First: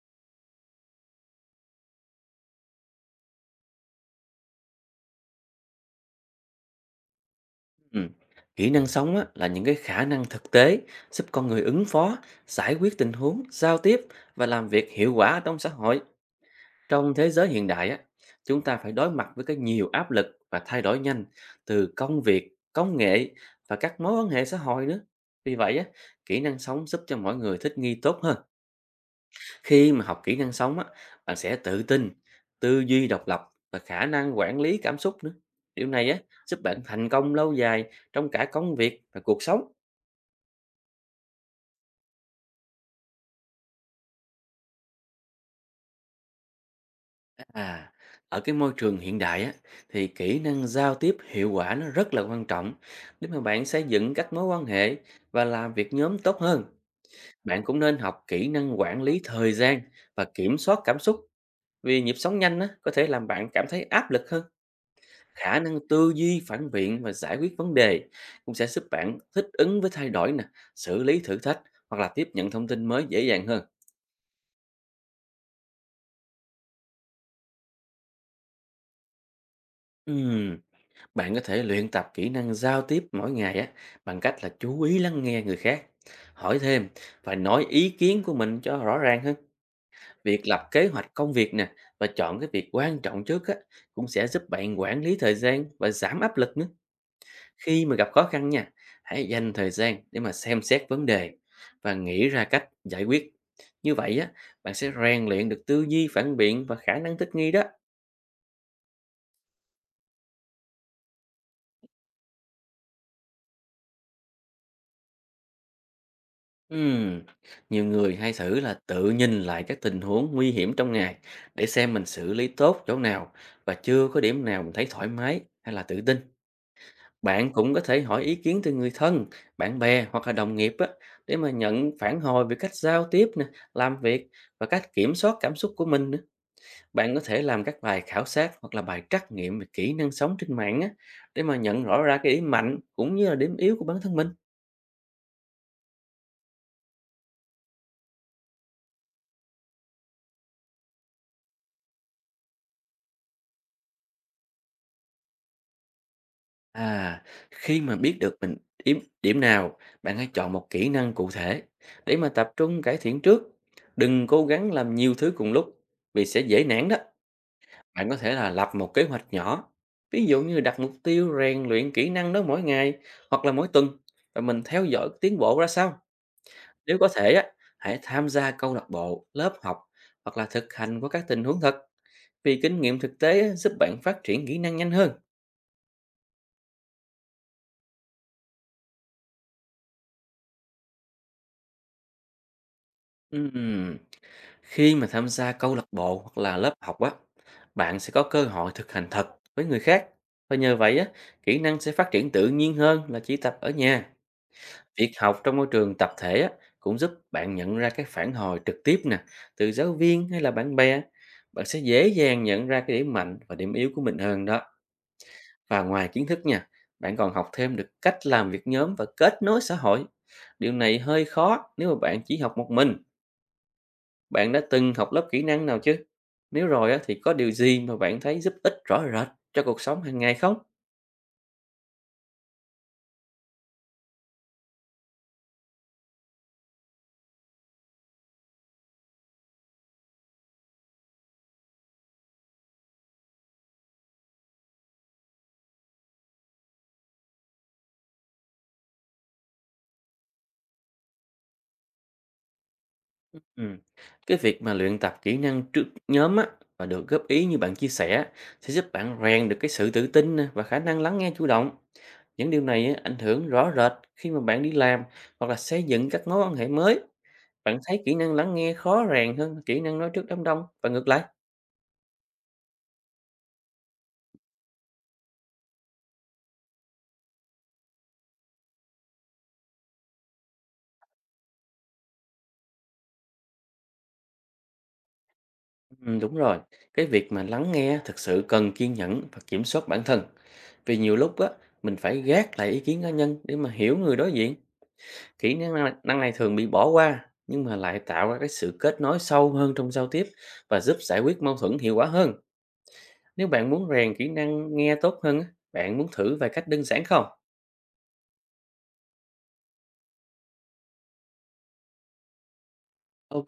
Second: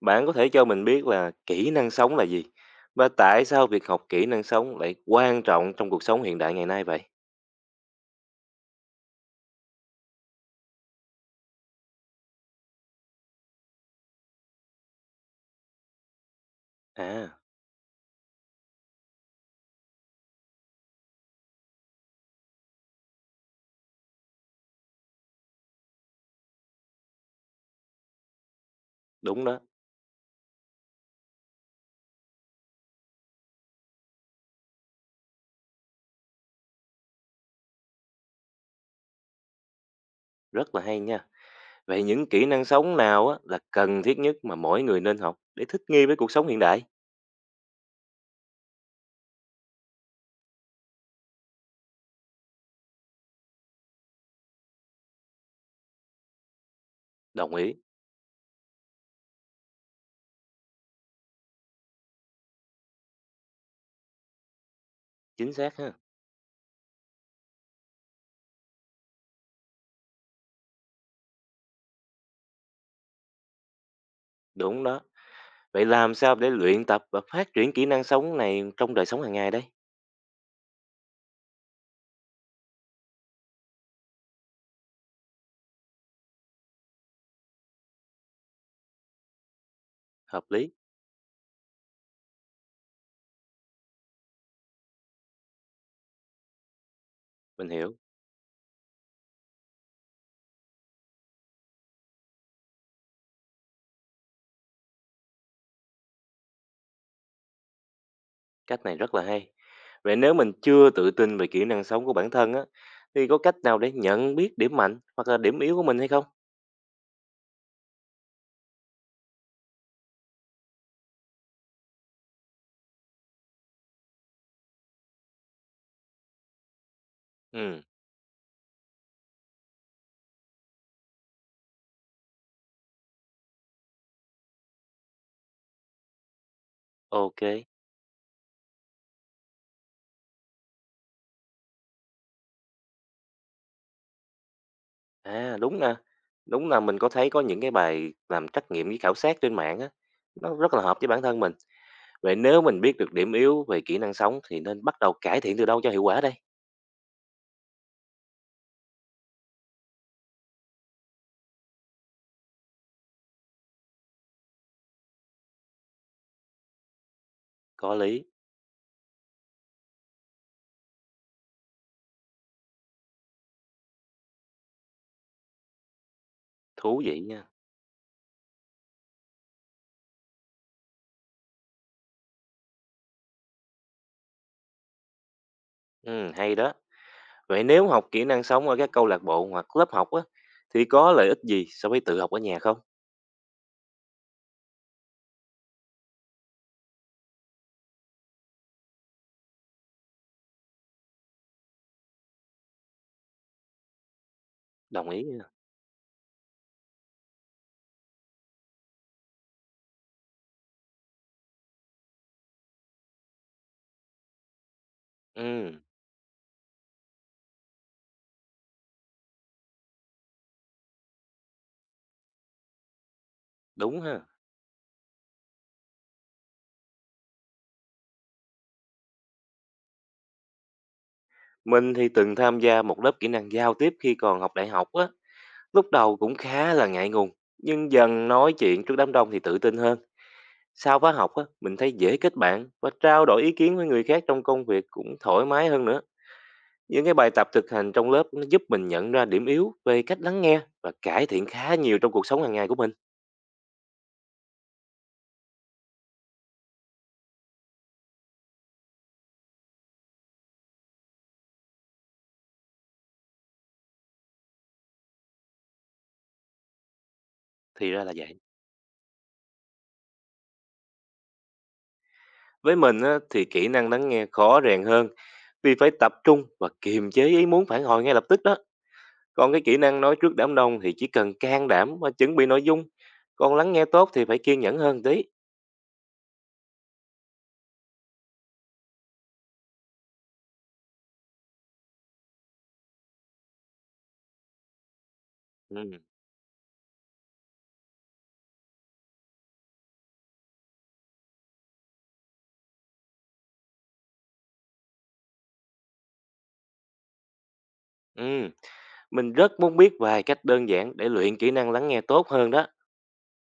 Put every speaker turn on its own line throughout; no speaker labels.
Bạn có thể cho mình biết là kỹ năng sống là gì? Và tại sao việc học kỹ năng sống lại quan trọng trong cuộc sống hiện đại ngày nay vậy?
Ừ. Kỹ năng sống á, là những cái khả năng thực tế giúp con người ứng phó, giải quyết tình huống, giao tiếp và làm việc hiệu quả ở trong xã hội. Trong thế
À,
giới hiện đại á, chúng ta phải đối mặt với cái nhiều áp lực và thay đổi nhanh từ công việc, công nghệ và các mối quan hệ xã hội nữa. Vì vậy á, kỹ năng sống giúp cho mọi người thích nghi tốt hơn.
đúng đó,
Khi mà học kỹ năng sống á, bạn sẽ tự tin, tư duy độc lập và khả năng quản lý cảm xúc nữa. Điều này á, giúp bạn thành công lâu dài trong cả công việc và cuộc sống.
rất là hay nha. Vậy những kỹ năng sống nào á là cần thiết nhất mà mỗi người nên học để thích nghi với cuộc sống hiện đại?
À, ở cái môi trường hiện đại á, thì kỹ năng giao tiếp hiệu quả nó rất là quan trọng để mà bạn xây dựng các mối quan hệ và làm việc nhóm tốt hơn.
Đồng
Bạn
ý,
cũng nên học kỹ năng quản lý thời gian và kiểm soát cảm xúc vì nhịp sống nhanh á, có thể làm bạn cảm thấy áp lực hơn.
chính
Khả
xác
năng
ha.
tư duy, phản biện và giải quyết vấn đề cũng sẽ giúp bạn thích ứng với thay đổi nè, xử lý thử thách hoặc là tiếp nhận thông tin mới dễ dàng hơn.
Đúng đó. Vậy làm sao để luyện tập và phát triển kỹ năng sống này trong đời sống hàng ngày đây?
Ừm, bạn có thể luyện tập kỹ năng giao tiếp mỗi ngày á, bằng cách là chú ý lắng nghe người khác, hỏi thêm và nói ý kiến của mình cho rõ ràng hơn.
Hợp
Việc lập
lý,
kế hoạch công việc nè, và chọn cái việc quan trọng trước á, cũng sẽ giúp bạn quản lý thời gian và giảm áp lực nữa.
mình
Khi mà
hiểu.
gặp khó khăn nha, hãy dành thời gian để mà xem xét vấn đề và nghĩ ra cách giải quyết. Như vậy á, bạn sẽ rèn luyện được tư duy phản biện và khả năng thích nghi đó.
Cách này rất là hay. Vậy nếu mình chưa tự tin về kỹ năng sống của bản thân á, thì có cách nào để nhận biết điểm mạnh hoặc là điểm yếu của mình hay không?
Ừm, Nhiều người hay thử là tự nhìn lại các tình huống nguy hiểm trong ngày để xem mình xử lý tốt chỗ nào và chưa có điểm nào mình thấy thoải mái hay là tự tin. Bạn cũng có
Ừ,
thể hỏi ý kiến từ người thân, bạn bè hoặc là đồng nghiệp á, để mà nhận phản hồi về cách giao tiếp nè, làm việc và cách kiểm soát cảm xúc của mình nữa. Bạn có thể làm
ok.
các bài khảo sát hoặc là bài trắc nghiệm về kỹ năng sống trên mạng á, để mà nhận rõ ra cái điểm mạnh cũng như là điểm yếu của bản thân mình.
À, đúng nè. Đúng là mình có thấy có những cái bài làm trắc nghiệm với khảo sát trên mạng á, nó rất là hợp với bản thân mình. Vậy nếu mình biết được điểm yếu về kỹ năng sống thì nên bắt đầu cải thiện từ đâu cho hiệu quả đây?
À, khi mà biết được mình điểm điểm nào, bạn hãy chọn một kỹ năng cụ thể để mà tập trung cải thiện trước. Đừng cố gắng làm nhiều thứ cùng lúc vì sẽ dễ nản đó.
Có
Bạn có
lý,
thể là lập một kế hoạch nhỏ, ví dụ như đặt mục tiêu rèn luyện kỹ năng đó mỗi ngày hoặc là mỗi tuần, và mình theo dõi tiến bộ ra sao. Nếu
thú
có
vị
thể á,
nha.
hãy tham gia câu lạc bộ, lớp học hoặc là thực hành qua các tình huống thật. Vì kinh nghiệm thực tế á, giúp bạn phát triển kỹ năng nhanh hơn.
Ừ, hay đó. Vậy nếu học kỹ năng sống ở các câu lạc bộ hoặc lớp học á, thì có lợi ích gì so với tự học ở nhà không?
Ừm, Khi mà tham gia câu lạc bộ hoặc là lớp học á, bạn sẽ có cơ hội thực hành thật với người khác. Và nhờ vậy á, kỹ năng sẽ phát triển tự nhiên hơn là chỉ tập ở nhà.
Đồng
Việc
ý
học
nha.
trong môi trường tập thể á, cũng giúp bạn nhận ra các phản hồi trực tiếp nè, từ giáo viên hay là bạn bè. Bạn sẽ dễ dàng nhận ra cái điểm mạnh và điểm yếu của mình hơn đó.
Ừ,
Và ngoài kiến thức nha, bạn còn học thêm được cách làm việc nhóm và kết nối xã hội. Điều này hơi khó nếu mà bạn chỉ học một mình.
đúng ha.
Bạn đã từng học lớp kỹ năng nào chứ? Nếu rồi á, thì có điều gì mà bạn thấy giúp ích rõ rệt cho cuộc sống hàng ngày không?
Mình thì từng tham gia một lớp kỹ năng giao tiếp khi còn học đại học á. Lúc đầu cũng khá là ngại ngùng, nhưng dần nói chuyện trước đám đông thì tự tin hơn. Sau khóa học á, mình thấy dễ kết bạn và trao đổi ý kiến với người khác trong công việc cũng thoải mái hơn nữa. Những cái bài tập thực hành trong lớp nó giúp mình nhận ra điểm yếu về cách lắng nghe và cải thiện khá nhiều trong cuộc sống hàng ngày của mình.
Ừ. Cái việc mà luyện tập kỹ năng trước nhóm á, và được góp ý như bạn chia sẻ, sẽ giúp bạn rèn được cái sự tự tin nè và khả năng lắng nghe chủ động. Những điều này á, ảnh hưởng rõ rệt khi mà bạn đi làm hoặc là xây dựng các mối quan hệ mới. Bạn
Thì
thấy
ra là
kỹ năng
vậy.
lắng nghe khó rèn hơn kỹ năng nói trước đám đông, và ngược lại?
Với mình á, thì kỹ năng lắng nghe khó rèn hơn vì phải tập trung và kiềm chế ý muốn phản hồi ngay lập tức đó. Còn cái kỹ năng nói trước đám đông thì chỉ cần can đảm và chuẩn bị nội dung. Còn lắng nghe tốt thì phải kiên nhẫn hơn tí.
Ừ, đúng rồi. Cái việc mà lắng nghe thực sự cần kiên nhẫn và kiểm soát bản thân. Vì nhiều lúc á, mình phải gác lại ý kiến cá nhân để mà hiểu người đối diện. Kỹ năng này,
Ừ.
năng này thường bị bỏ qua, nhưng mà lại tạo ra cái sự kết nối sâu hơn trong giao tiếp và giúp giải quyết mâu thuẫn hiệu quả hơn. Nếu bạn muốn rèn kỹ năng nghe tốt hơn á, bạn muốn thử vài cách đơn giản không?
Ừ. Mình rất muốn biết vài cách đơn giản để luyện kỹ năng lắng nghe tốt hơn đó.
Ok,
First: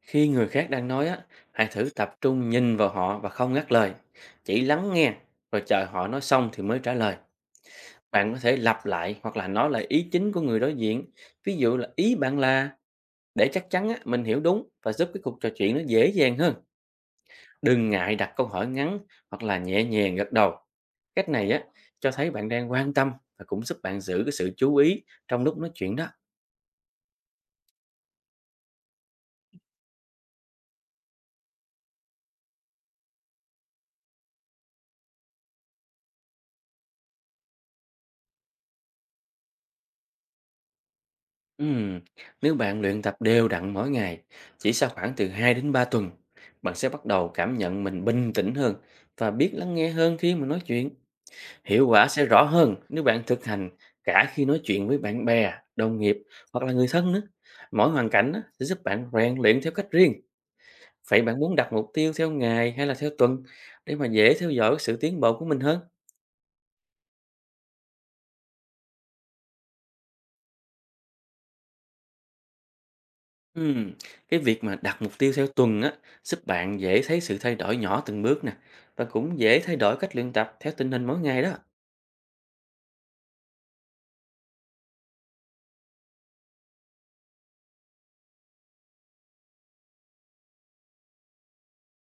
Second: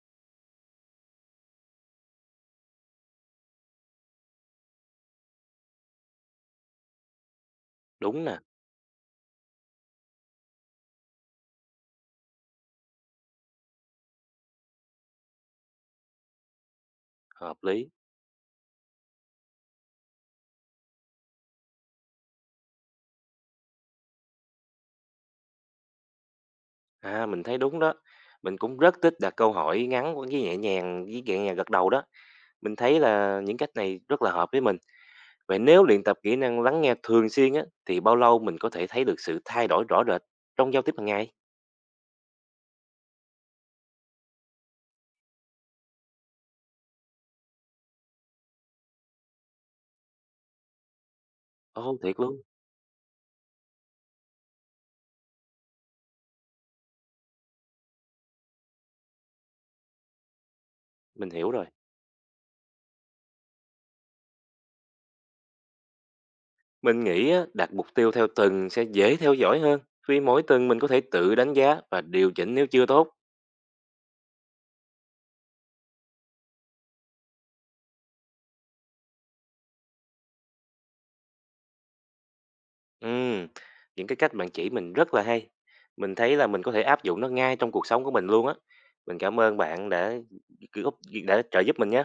khi người khác đang nói á, hãy thử tập trung nhìn vào họ và không ngắt lời. Chỉ lắng nghe, rồi chờ họ nói xong thì mới trả lời.
Đúng
Bạn
nè,
có thể lặp lại hoặc là nói lại ý chính của người đối diện. Ví dụ là "ý bạn là", để chắc chắn á, mình hiểu đúng và giúp cái cuộc trò chuyện nó dễ dàng hơn.
hợp
Đừng
lý.
ngại đặt câu hỏi ngắn hoặc là nhẹ nhàng gật đầu. Cách này á, cho thấy bạn đang quan tâm và cũng giúp bạn giữ cái sự chú ý trong lúc nói chuyện đó.
À, mình thấy đúng đó. Mình cũng rất thích đặt câu hỏi ngắn với nhẹ nhàng gật đầu đó. Mình thấy là những cách này rất là hợp với mình. Vậy nếu luyện tập kỹ năng lắng nghe thường xuyên á, thì bao lâu mình có thể thấy được sự thay đổi rõ rệt trong giao tiếp hàng ngày?
Ừm, nếu bạn luyện tập đều đặn mỗi ngày, chỉ sau khoảng từ 2 đến 3 tuần, bạn sẽ bắt đầu cảm nhận mình bình tĩnh hơn và biết lắng nghe hơn khi mà nói chuyện. Hiệu
Ồ,
quả
thiệt
sẽ
luôn.
rõ hơn nếu bạn thực hành cả khi nói chuyện với bạn bè, đồng nghiệp hoặc là người thân nữa. Mỗi hoàn cảnh á, sẽ giúp bạn rèn luyện theo cách riêng. Vậy
Mình
bạn
hiểu
muốn
rồi.
đặt mục tiêu theo ngày hay là theo tuần, để mà dễ theo dõi sự tiến bộ của mình hơn?
Mình nghĩ á, đặt mục tiêu theo tuần sẽ dễ theo dõi hơn vì mỗi tuần mình có thể tự đánh giá và điều chỉnh nếu chưa tốt.
Ừm, cái việc mà đặt mục tiêu theo tuần á, giúp bạn dễ thấy sự thay đổi nhỏ từng bước nè, và cũng dễ thay đổi cách luyện tập theo tình hình mỗi ngày đó.
Ừm, những cái cách bạn chỉ mình rất là hay. Mình thấy là mình có thể áp dụng nó ngay trong cuộc sống của mình luôn á. Mình cảm ơn bạn đã trợ giúp mình nhé.